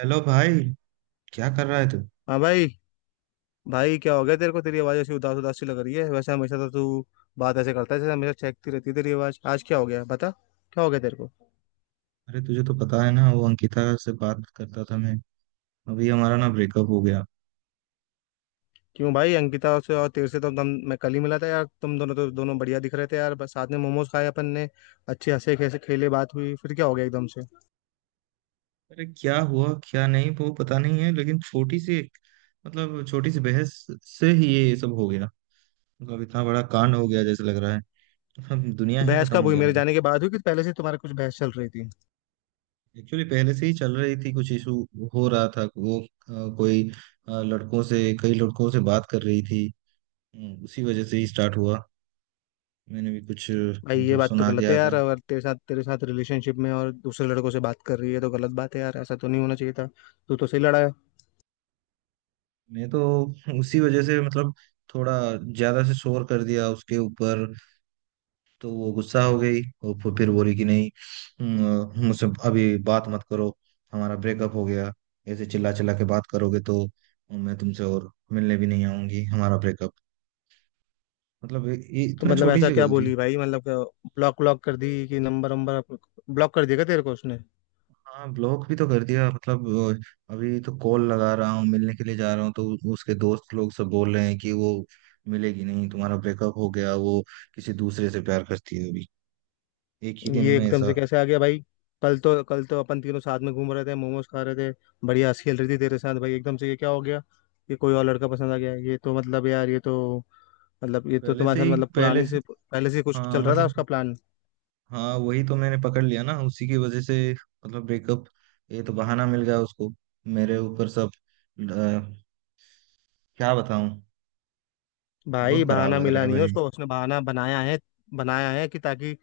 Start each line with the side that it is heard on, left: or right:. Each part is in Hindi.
right: हेलो भाई। क्या कर रहा है तू?
left: हाँ भाई। भाई, क्या हो गया तेरे को? तेरी आवाज़ ऐसी उदास उदास सी लग रही है। वैसे हमेशा तो तू बात ऐसे करता है, जैसे हमेशा चहकती रहती है तेरी आवाज़। आज क्या हो गया, बता? क्या हो गया तेरे को?
right: अरे तुझे तो पता है ना, वो अंकिता से बात करता था मैं। अभी हमारा ना ब्रेकअप हो गया।
left: क्यों भाई, अंकिता से? और तेरे से तो हम मैं कल ही मिला था यार। तुम दोनों तो दोनों बढ़िया दिख रहे थे यार। बस साथ में मोमोज खाए अपन ने, अच्छे हंसे खेसे खेले, बात हुई, फिर क्या हो गया एकदम से?
right: अरे क्या हुआ क्या नहीं वो पता नहीं है, लेकिन छोटी सी एक मतलब छोटी सी बहस से ही ये सब हो गया। मतलब इतना बड़ा कांड हो गया जैसे लग रहा है अब दुनिया
left: तो
right: ही
left: बहस
right: खत्म
left: कब
right: हो
left: हुई,
right: गया
left: मेरे
right: मेरा।
left: जाने के बाद हुई कि पहले से तुम्हारे कुछ बहस चल रही थी?
right: एक्चुअली पहले से ही चल रही थी कुछ इशू हो रहा था। वो कोई अ, लड़कों से कई लड़कों से बात कर रही थी। उसी वजह से ही स्टार्ट हुआ। मैंने भी कुछ
left: भाई, ये
right: मतलब
left: बात तो
right: सुना
left: गलत है
right: दिया था।
left: यार। अगर तेरे साथ, तेरे साथ रिलेशनशिप में और दूसरे लड़कों से बात कर रही है तो गलत बात है यार। ऐसा तो नहीं होना चाहिए था। तू तो सही लड़ा है।
right: मैं तो उसी वजह से मतलब थोड़ा ज्यादा से शोर कर दिया उसके ऊपर। तो वो गुस्सा हो गई और फिर बोली कि नहीं, मुझसे अभी बात मत करो, हमारा ब्रेकअप हो गया, ऐसे चिल्ला चिल्ला के बात करोगे तो मैं तुमसे और मिलने भी नहीं आऊंगी, हमारा ब्रेकअप। मतलब ये
left: तो
right: इतना
left: मतलब
right: छोटी
left: ऐसा
right: सी
left: क्या
right: गलती।
left: बोली भाई, मतलब ब्लॉक ब्लॉक कर दी कि नंबर नंबर ब्लॉक कर देगा तेरे को उसने?
right: हाँ ब्लॉक भी तो कर दिया मतलब। अभी तो कॉल लगा रहा हूँ, मिलने के लिए जा रहा हूँ तो उसके दोस्त लोग सब बोल रहे हैं कि वो मिलेगी नहीं, तुम्हारा ब्रेकअप हो गया, वो किसी दूसरे से प्यार करती है अभी। एक ही दिन
left: ये
right: में
left: एकदम से
right: ऐसा?
left: कैसे आ गया भाई? कल तो, कल तो अपन तीनों साथ में घूम रहे थे, मोमोज खा रहे थे। बढ़िया हंसी खेल रही थी तेरे साथ भाई, एकदम से ये क्या हो गया? ये कोई और लड़का पसंद आ गया? ये तो मतलब यार, ये तो मतलब ये तो
right: पहले से
left: तुम्हारे साथ
right: ही
left: मतलब
right: पहले
left: पुरानी
right: से
left: से पहले से कुछ
right: हाँ
left: चल रहा था
right: मतलब,
left: उसका प्लान।
right: हाँ वही तो मैंने पकड़ लिया ना, उसी की वजह से मतलब ब्रेकअप। ये तो बहाना मिल गया उसको, मेरे ऊपर सब। अ, क्या बताऊं।
left: भाई,
right: बहुत खराब
left: बहाना
right: लग रहा
left: मिला
right: है
left: नहीं है
right: भाई।
left: उसको, उसने बहाना बनाया है। बनाया है कि ताकि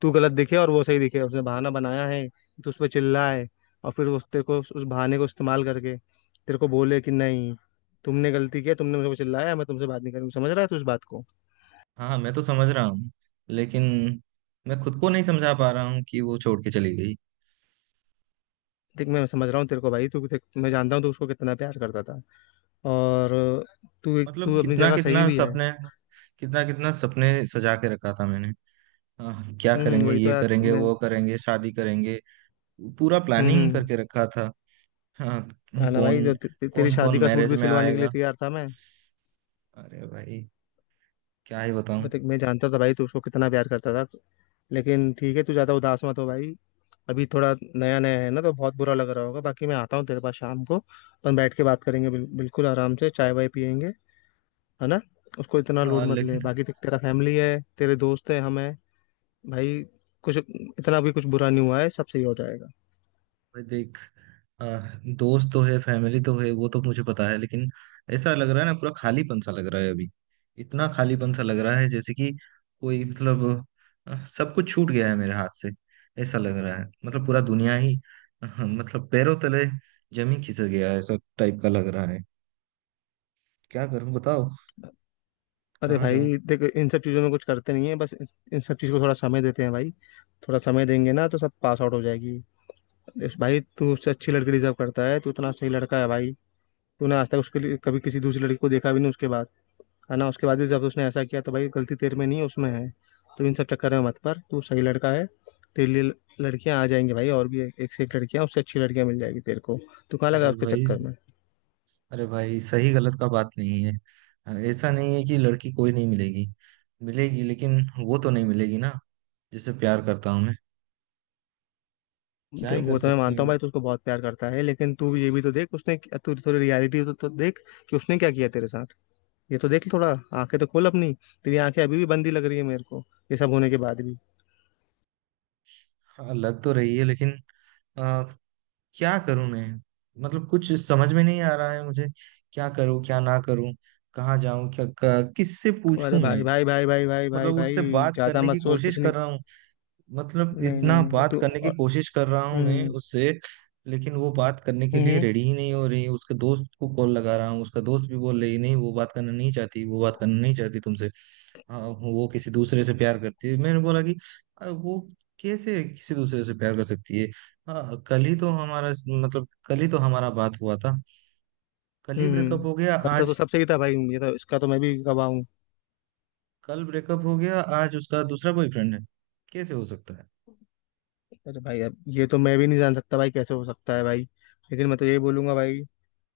left: तू गलत दिखे और वो सही दिखे। उसने बहाना बनाया है तो उस पर चिल्लाए, और फिर उस तेरे को उस बहाने को इस्तेमाल करके तेरे को बोले कि नहीं, तुमने गलती किया, तुमने मेरे को चिल्लाया, मैं तुमसे बात नहीं करूंगी। समझ रहा है तू इस बात को?
right: हाँ हाँ, मैं तो समझ रहा हूँ, लेकिन मैं खुद को नहीं समझा पा रहा हूँ कि वो छोड़ के चली गई।
left: देख, मैं समझ रहा हूँ तेरे को भाई। तू देख, मैं जानता हूँ तू उसको कितना प्यार करता था। और तू तू
right: मतलब
left: अपनी जगह सही भी है।
right: कितना कितना सपने सजा के रखा था मैंने। हाँ, क्या करेंगे,
left: वही तो
right: ये
left: यार
right: करेंगे
left: मैं।
right: वो करेंगे, शादी करेंगे, पूरा
left: हम्म
right: प्लानिंग
left: हम्म,
right: करके रखा था। हाँ
left: हाँ
right: तो
left: ना भाई।
right: कौन
left: तो ते, ते, तेरी
right: कौन कौन
left: शादी का सूट
right: मैरिज
left: भी
right: में
left: सिलवाने के लिए
right: आएगा?
left: तैयार था मैं।
right: अरे भाई क्या ही बताऊं।
left: मैं देख, मैं जानता था भाई तू उसको कितना प्यार करता था। लेकिन ठीक है, तू ज्यादा उदास मत हो भाई। अभी थोड़ा नया नया है ना, तो बहुत बुरा लग रहा होगा। बाकी मैं आता हूँ तेरे पास शाम को, अपन बैठ के बात करेंगे, बिल्कुल आराम से चाय वाय पियेंगे। है ना? उसको इतना लोड
right: हाँ
left: मत ले।
right: लेकिन,
left: बाकी देख, तेरा फैमिली है, तेरे दोस्त है, हम हैं भाई। कुछ इतना भी कुछ बुरा नहीं हुआ है, सब सही हो जाएगा।
right: भाई देख। आ, दोस्त तो है, फैमिली तो है, वो तो मुझे पता है, लेकिन ऐसा लग रहा है ना, पूरा खालीपन सा लग रहा है अभी, इतना खालीपन सा लग रहा है जैसे कि कोई मतलब। सब कुछ छूट गया है मेरे हाथ से, ऐसा लग रहा है। मतलब पूरा दुनिया ही, हाँ, मतलब पैरों तले जमीन खिसक गया है, ऐसा टाइप का लग रहा है। क्या करूं बताओ?
left: अरे
right: कहाँ जाऊं?
left: भाई, देख, इन सब चीज़ों में कुछ करते नहीं है, बस इन सब चीज़ को थोड़ा समय देते हैं भाई। थोड़ा समय देंगे ना, तो सब पास आउट हो जाएगी। भाई, तू उससे अच्छी लड़की डिजर्व करता है। तू इतना सही लड़का है भाई। तूने आज तक उसके लिए कभी किसी दूसरी लड़की को देखा भी नहीं उसके बाद। है ना? उसके बाद भी जब उसने ऐसा किया, तो भाई गलती तेरे में नहीं है, उसमें है। तो इन सब चक्कर में मत पर, तू सही लड़का है। तेरे लिए लड़कियां आ जाएंगी भाई, और भी एक से एक लड़कियां, उससे अच्छी लड़कियां मिल जाएगी तेरे को। तू कहाँ लगा
right: अरे
left: उसके
right: भाई
left: चक्कर में?
right: अरे भाई सही गलत का बात नहीं है। ऐसा नहीं है कि लड़की कोई नहीं मिलेगी, मिलेगी, लेकिन वो तो नहीं मिलेगी ना, जिससे प्यार करता हूँ मैं। क्या ही कर
left: वो तो मैं
right: सकते
left: मानता
right: हैं।
left: हूँ भाई, तू उसको बहुत प्यार करता है। लेकिन तू ये भी तो देख उसने। तू थोड़ी रियलिटी तो देख, कि उसने क्या किया तेरे साथ। ये तो देख थोड़ा। आंखें तो खोल अपनी। तेरी आंखें अभी भी बंदी लग रही है मेरे को, ये सब होने के बाद भी।
right: हाँ लग तो रही है, लेकिन अ, क्या करूँ मैं? मतलब कुछ समझ में नहीं आ रहा है मुझे, क्या करूँ, क्या ना करूँ, कहाँ जाऊँ, क्या किससे पूछूं
left: अरे
right: मैं?
left: भाई भाई भाई भाई भाई भाई
right: मतलब उससे
left: भाई,
right: बात
left: ज्यादा
right: करने
left: मत
right: की
left: सोच
right: कोशिश
left: कुछ। नहीं
right: कर रहा हूँ, मतलब
left: नहीं नहीं
right: इतना
left: नहीं
right: बात
left: तो
right: करने की कोशिश कर रहा हूँ मैं
left: हम्म।
right: उससे, लेकिन वो बात करने के लिए
left: हम्म
right: रेडी ही नहीं हो रही। उसके दोस्त को कॉल लगा रहा हूँ, उसका दोस्त भी बोल रही है, नहीं वो बात करना नहीं चाहती, वो बात करना नहीं चाहती तुमसे। हाँ वो किसी दूसरे से प्यार करती है। मैंने बोला कि, वो कैसे किसी दूसरे से प्यार कर सकती है? हाँ कल ही तो हमारा बात हुआ था। कल ही
left: हम्म।
right: ब्रेकअप हो गया
left: गलता तो
right: आज
left: सबसे ही था भाई, ये तो, इसका तो मैं भी गवाह हूँ।
right: कल ब्रेकअप हो गया आज उसका दूसरा बॉयफ्रेंड है, कैसे हो सकता है?
left: अरे भाई, अब ये तो मैं भी नहीं जान सकता भाई, कैसे हो सकता है भाई। लेकिन मैं तो यही बोलूंगा भाई,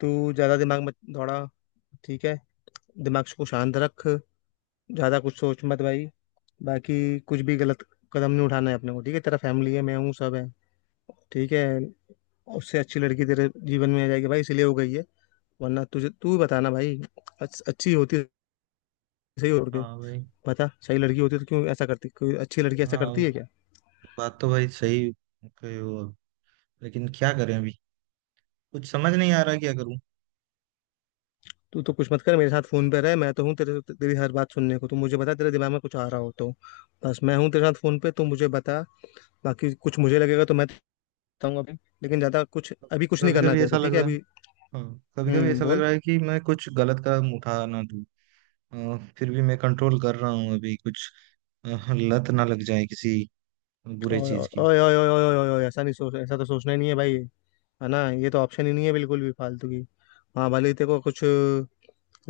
left: तू ज्यादा दिमाग मत दौड़ा। ठीक है? दिमाग को शांत रख, ज्यादा कुछ सोच मत भाई। बाकी कुछ भी गलत कदम नहीं उठाना है अपने को, ठीक है? तेरा फैमिली है, मैं हूँ, सब है। ठीक है? उससे अच्छी लड़की तेरे जीवन में आ जाएगी भाई, इसलिए हो गई है। वरना तुझे तू बताना भाई, अच्छी होती सही हो के।
right: हाँ भाई।
left: बता, सही लड़की होती तो क्यों ऐसा करती? कोई अच्छी लड़की ऐसा करती
right: हाँ,
left: है क्या?
right: बात तो भाई सही कहे हो आप। लेकिन क्या करें अभी? कुछ समझ नहीं आ रहा क्या करूं।
left: तू तो कुछ मत कर, मेरे साथ फोन पे रह। मैं तो हूँ तेरे, तेरी हर बात सुनने को। तू मुझे बता, तेरे दिमाग में कुछ आ रहा हो तो। बस मैं हूँ तेरे साथ फोन पे, तू मुझे बता। बाकी कुछ मुझे लगेगा तो मैं बताऊंगा अभी। लेकिन ज्यादा कुछ अभी कुछ नहीं
right: कभी
left: करना है
right: कभी
left: तेरे को,
right: ऐसा
left: ठीक
right: लग
left: है
right: रहा है
left: अभी?
right: हाँ, कभी कभी ऐसा लग
left: बोल।
right: रहा है कि मैं कुछ गलत कदम उठा ना दूं। फिर भी मैं कंट्रोल कर रहा हूं अभी कुछ, अ, लत ना लग जाए किसी बुरे
left: ओए
right: चीज
left: ओए
right: की।
left: ओए ओए ओए ओए ओए, ओए, ऐसा नहीं सोच, ऐसा तो सोचना ही नहीं है भाई। है ना? ये तो ऑप्शन ही नहीं है, बिल्कुल भी फालतू की। हाँ, भले ही तेरे को कुछ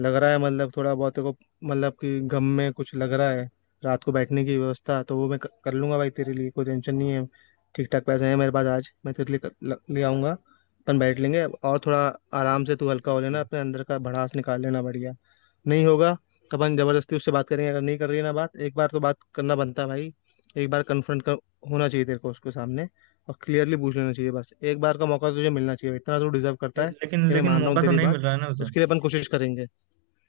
left: लग रहा है, मतलब थोड़ा बहुत तेरे को मतलब कि गम में कुछ लग रहा है, रात को बैठने की व्यवस्था तो वो मैं कर लूंगा भाई। तेरे लिए कोई टेंशन नहीं है। ठीक ठाक पैसे हैं मेरे पास आज, मैं तेरे लिए ले आऊंगा। अपन बैठ लेंगे और थोड़ा आराम से तू हल्का हो
right: लेकिन
left: लेना, अपने अंदर का भड़ास निकाल लेना। बढ़िया नहीं होगा तो अपन जबरदस्ती उससे बात करेंगे। अगर नहीं कर रही है ना बात, एक बार तो बात करना बनता है भाई। एक बार कन्फ्रंट कर, होना चाहिए तेरे को उसके सामने, और क्लियरली पूछ लेना चाहिए। बस एक बार का मौका तुझे मिलना चाहिए, इतना तो डिजर्व करता है।
right: लेकिन
left: ये मैं
right: लेकिन
left: मान रहा
right: मौका
left: हूँ
right: तो
left: तेरी
right: नहीं
left: बात,
right: मिल रहा है ना उसे।
left: उसके लिए अपन कोशिश करेंगे।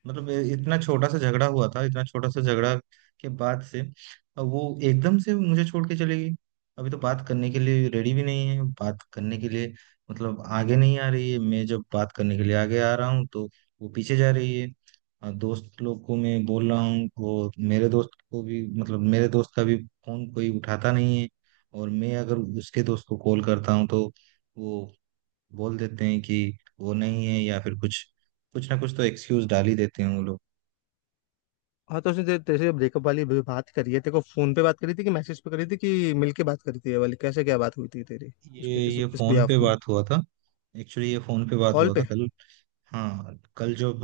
right: मतलब ये इतना छोटा सा झगड़ा हुआ था, इतना छोटा सा झगड़ा के बाद से अब वो एकदम से मुझे छोड़ के चली गई। अभी तो बात करने के लिए रेडी भी नहीं है बात करने के लिए। मतलब आगे नहीं आ रही है, मैं जब बात करने के लिए आगे आ रहा हूँ तो वो पीछे जा रही है। और दोस्त लोग को मैं बोल रहा हूँ, वो मेरे दोस्त को भी मतलब मेरे दोस्त का भी फोन कोई उठाता नहीं है। और मैं अगर उसके दोस्त को कॉल करता हूँ तो वो बोल देते हैं कि वो नहीं है या फिर कुछ कुछ ना कुछ तो एक्सक्यूज डाल ही देते हैं वो लोग।
left: हाँ, तो उसने तेरे तेरे से ब्रेकअप वाली भी बात करी है? तेरे को फोन पे बात करी थी कि मैसेज पे करी थी कि मिल के बात करी थी ये वाली? कैसे, क्या बात हुई थी तेरी
right: ये
left: उसके इस,
right: ये
left: इस
right: फोन पे
left: बिहाफ में?
right: बात हुआ था। एक्चुअली ये फोन पे बात
left: कॉल
right: हुआ था
left: पे?
right: कल। हाँ कल जब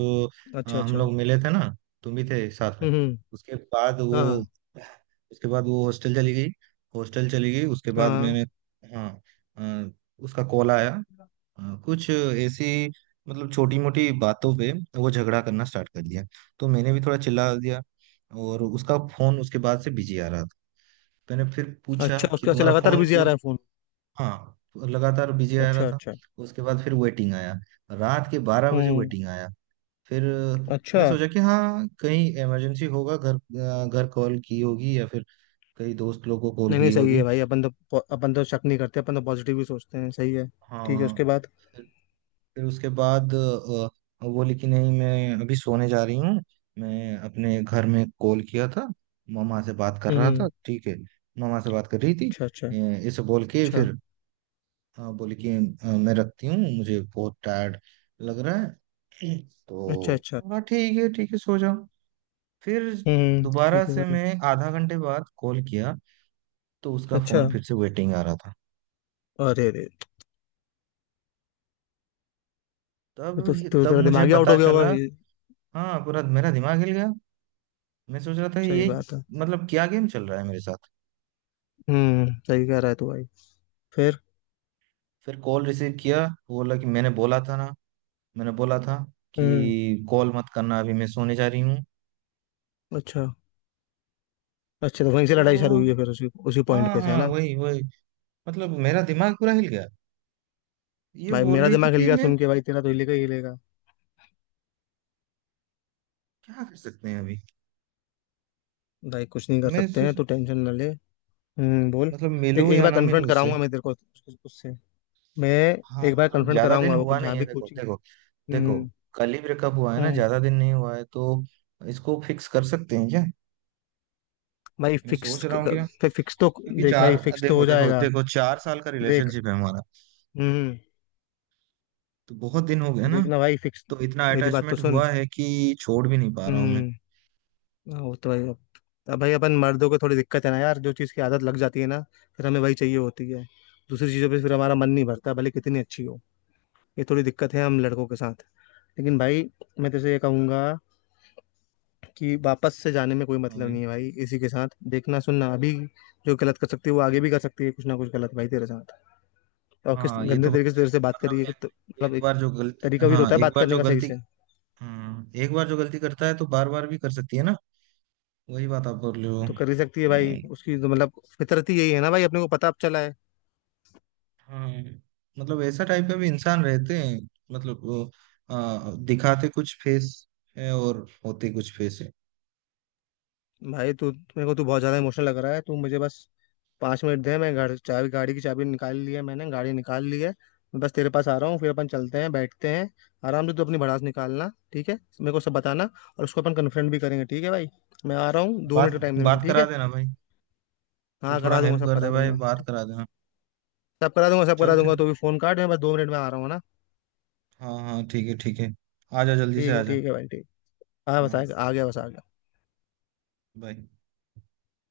left: अच्छा
right: हम
left: अच्छा।
right: लोग मिले थे ना, तुम भी थे साथ में।
left: हम्म।
right: उसके बाद वो
left: हाँ।
right: उसके बाद वो हॉस्टल चली गई। हॉस्टल चली गई उसके
left: हाँ
right: बाद
left: हाँ।
right: मैंने, हाँ, अ, उसका कॉल आया। हाँ, कुछ ऐसी मतलब छोटी मोटी बातों पे वो झगड़ा करना स्टार्ट कर दिया, तो मैंने भी थोड़ा चिल्ला दिया। और उसका फोन उसके बाद से बिजी आ रहा था, तो मैंने फिर पूछा
left: अच्छा,
right: कि
left: उसके ऐसे
right: तुम्हारा
left: लगातार
right: फोन
left: बिजी आ
right: क्यों।
left: रहा है फोन?
right: हाँ लगातार बिजी आ रहा
left: अच्छा
right: था।
left: अच्छा।
right: उसके बाद फिर वेटिंग आया, रात के 12 बजे
left: हम्म।
right: वेटिंग आया। फिर मैं
left: अच्छा।
right: सोचा कि हाँ कहीं इमरजेंसी होगा, घर कॉल की होगी या फिर कई दोस्त लोग को कॉल
left: नहीं नहीं,
right: की
left: सही
right: होगी।
left: है भाई। अपन तो शक नहीं करते, अपन तो पॉजिटिव ही सोचते हैं। सही है। ठीक है,
right: हाँ
left: उसके बाद?
right: फिर उसके बाद वो लिखी नहीं, मैं अभी सोने जा रही हूँ, मैं अपने घर में कॉल किया था, मामा से बात कर रहा था,
left: हम्म।
right: ठीक है मामा से बात कर रही थी।
left: अच्छा। अच्छा।
right: अ, इसे बोल के
left: अच्छा।
right: फिर बोली कि मैं रखती हूँ, मुझे बहुत टायर्ड लग रहा है,
left: अच्छा।
right: तो।
left: अच्छा।
right: हाँ ठीक है सो जाओ। फिर दोबारा
left: ठीक है
right: से
left: भाई।
right: मैं आधा घंटे बाद कॉल किया, तो उसका
left: अच्छा।
right: फोन फिर से वेटिंग आ रहा था,
left: अरे अरे, ये तो
right: तब
left: तो
right: तब
left: तेरा
right: मुझे
left: दिमाग ही आउट
right: पता
left: हो गया होगा
right: चला।
left: ये।
right: हाँ पूरा मेरा दिमाग हिल गया। मैं सोच रहा था
left: सही
right: ये,
left: बात है।
right: मतलब क्या गेम चल रहा है मेरे साथ।
left: सही कह रहा है तू भाई। फिर?
right: फिर कॉल रिसीव किया, वो बोला कि मैंने बोला था
left: हम्म।
right: कि कॉल मत करना, अभी मैं सोने जा रही हूँ,
left: अच्छा अच्छा, तो वहीं से लड़ाई शुरू
right: तो।
left: हुई है फिर, उसी उसी पॉइंट
right: हाँ
left: पे से, है
right: हाँ,
left: ना?
right: वही वही। मतलब मेरा दिमाग पूरा हिल गया, ये
left: भाई,
right: बोल
left: मेरा
right: रही थी
left: दिमाग हिल
right: कि
left: गया
right: मैं।
left: सुन के, भाई तेरा तो हिलेगा ही हिलेगा।
right: क्या कर सकते हैं अभी?
left: भाई, कुछ नहीं कर
right: मैं
left: सकते
right: सो-
left: हैं तो टेंशन ना ले। बोल।
right: मतलब
left: देख,
right: मिलूं
left: एक
right: या
left: बार
right: ना
left: कन्फ्रंट
right: मिलूं उससे।
left: कराऊंगा मैं तेरे को उससे। मैं
right: हाँ
left: एक बार
right: मतलब
left: कन्फ्रंट
right: ज्यादा दिन
left: कराऊंगा, वो
right: हुआ नहीं
left: जहाँ
right: है,
left: भी
right: देखो
left: कोचिंग।
right: देखो देखो,
left: हम्म
right: कल ही ब्रेकअप हुआ है ना,
left: हम्म।
right: ज्यादा दिन नहीं हुआ है, तो इसको फिक्स कर सकते हैं क्या?
left: भाई
right: मैं सोच
left: फिक्स,
right: रहा हूँ, क्या,
left: फिक्स तो।
right: क्योंकि
left: देख भाई,
right: चार,
left: फिक्स तो
right: देखो
left: हो
right: देखो
left: जाएगा।
right: देखो, 4 साल का
left: देख।
right: रिलेशनशिप है हमारा,
left: हम्म।
right: तो बहुत दिन हो गए ना,
left: देखना भाई फिक्स।
right: तो इतना
left: मेरी बात तो
right: अटैचमेंट
left: सुन।
right: हुआ है कि छोड़ भी नहीं पा रहा हूँ मैं।
left: हम्म। हाँ, वो तो भाई अब भाई अपन मर्दों को थोड़ी दिक्कत है ना यार, जो चीज़ की आदत लग जाती है ना, फिर हमें वही चाहिए होती है। दूसरी चीज़ों पे फिर हमारा मन नहीं भरता, भले कितनी अच्छी हो। ये थोड़ी दिक्कत है हम लड़कों के साथ। लेकिन भाई, मैं तुझे ये कहूंगा कि वापस से जाने में कोई
right: हाँ
left: मतलब
right: भाई।
left: नहीं है भाई इसी के साथ। देखना, सुनना अभी, जो गलत कर सकती है वो आगे भी कर सकती है, कुछ ना कुछ गलत भाई तेरे साथ। और किस
right: हाँ, ये
left: गंदे
right: तो
left: तरीके से
right: बात है।
left: तेरे से बात करी
right: मतलब
left: है, तो
right: एक,
left: मतलब
right: एक
left: एक
right: बार जो गलती,
left: तरीका भी तो
right: हाँ,
left: होता है
right: एक
left: बात
right: बार
left: करने
right: जो
left: का सही
right: गलती,
left: से।
right: हाँ, एक बार जो गलती करता है तो बार बार भी कर सकती है ना? वही बात आप बोल रहे हो।
left: वो तो कर ही सकती है भाई,
right: हम्म,
left: उसकी तो मतलब फितरत ही यही है ना भाई, अपने को पता अब चला है।
right: हाँ, मतलब ऐसा टाइप का भी इंसान रहते हैं, मतलब वो, दिखाते कुछ फेस है और होते कुछ फेस है।
left: भाई, तू मेरे को, तू बहुत ज्यादा इमोशनल लग रहा है। तू मुझे बस 5 मिनट दे, मैं गाड़ी चाबी, गाड़ी की चाबी निकाल ली है मैंने, गाड़ी निकाल ली है। मैं बस तेरे पास आ रहा हूँ, फिर अपन चलते हैं, बैठते हैं आराम से। तू अपनी भड़ास निकालना, ठीक है? मेरे को सब बताना। और उसको अपन कन्फ्रंट भी करेंगे, ठीक है भाई? मैं आ रहा हूँ, दो मिनट
right: बात
left: का टाइम दे मेरे को,
right: बात
left: ठीक
right: करा
left: है?
right: देना भाई, तू
left: हाँ,
right: थोड़ा
left: करा दूंगा,
right: हेल्प
left: सब
right: कर दे
left: करा
right: भाई,
left: दूंगा।
right: बात करा देना।
left: सब करा दूंगा, सब करा
right: चलते।
left: दूंगा, तो भी फोन काट, मैं बस 2 मिनट में आ रहा हूँ ना।
right: हाँ हाँ ठीक है ठीक है, आ जा जल्दी से
left: ठीक
right: आ
left: है,
right: जा।
left: ठीक है भाई, ठीक। हाँ, बस
right: हाँ
left: आ आ गया, बस आ गया।
right: बाय।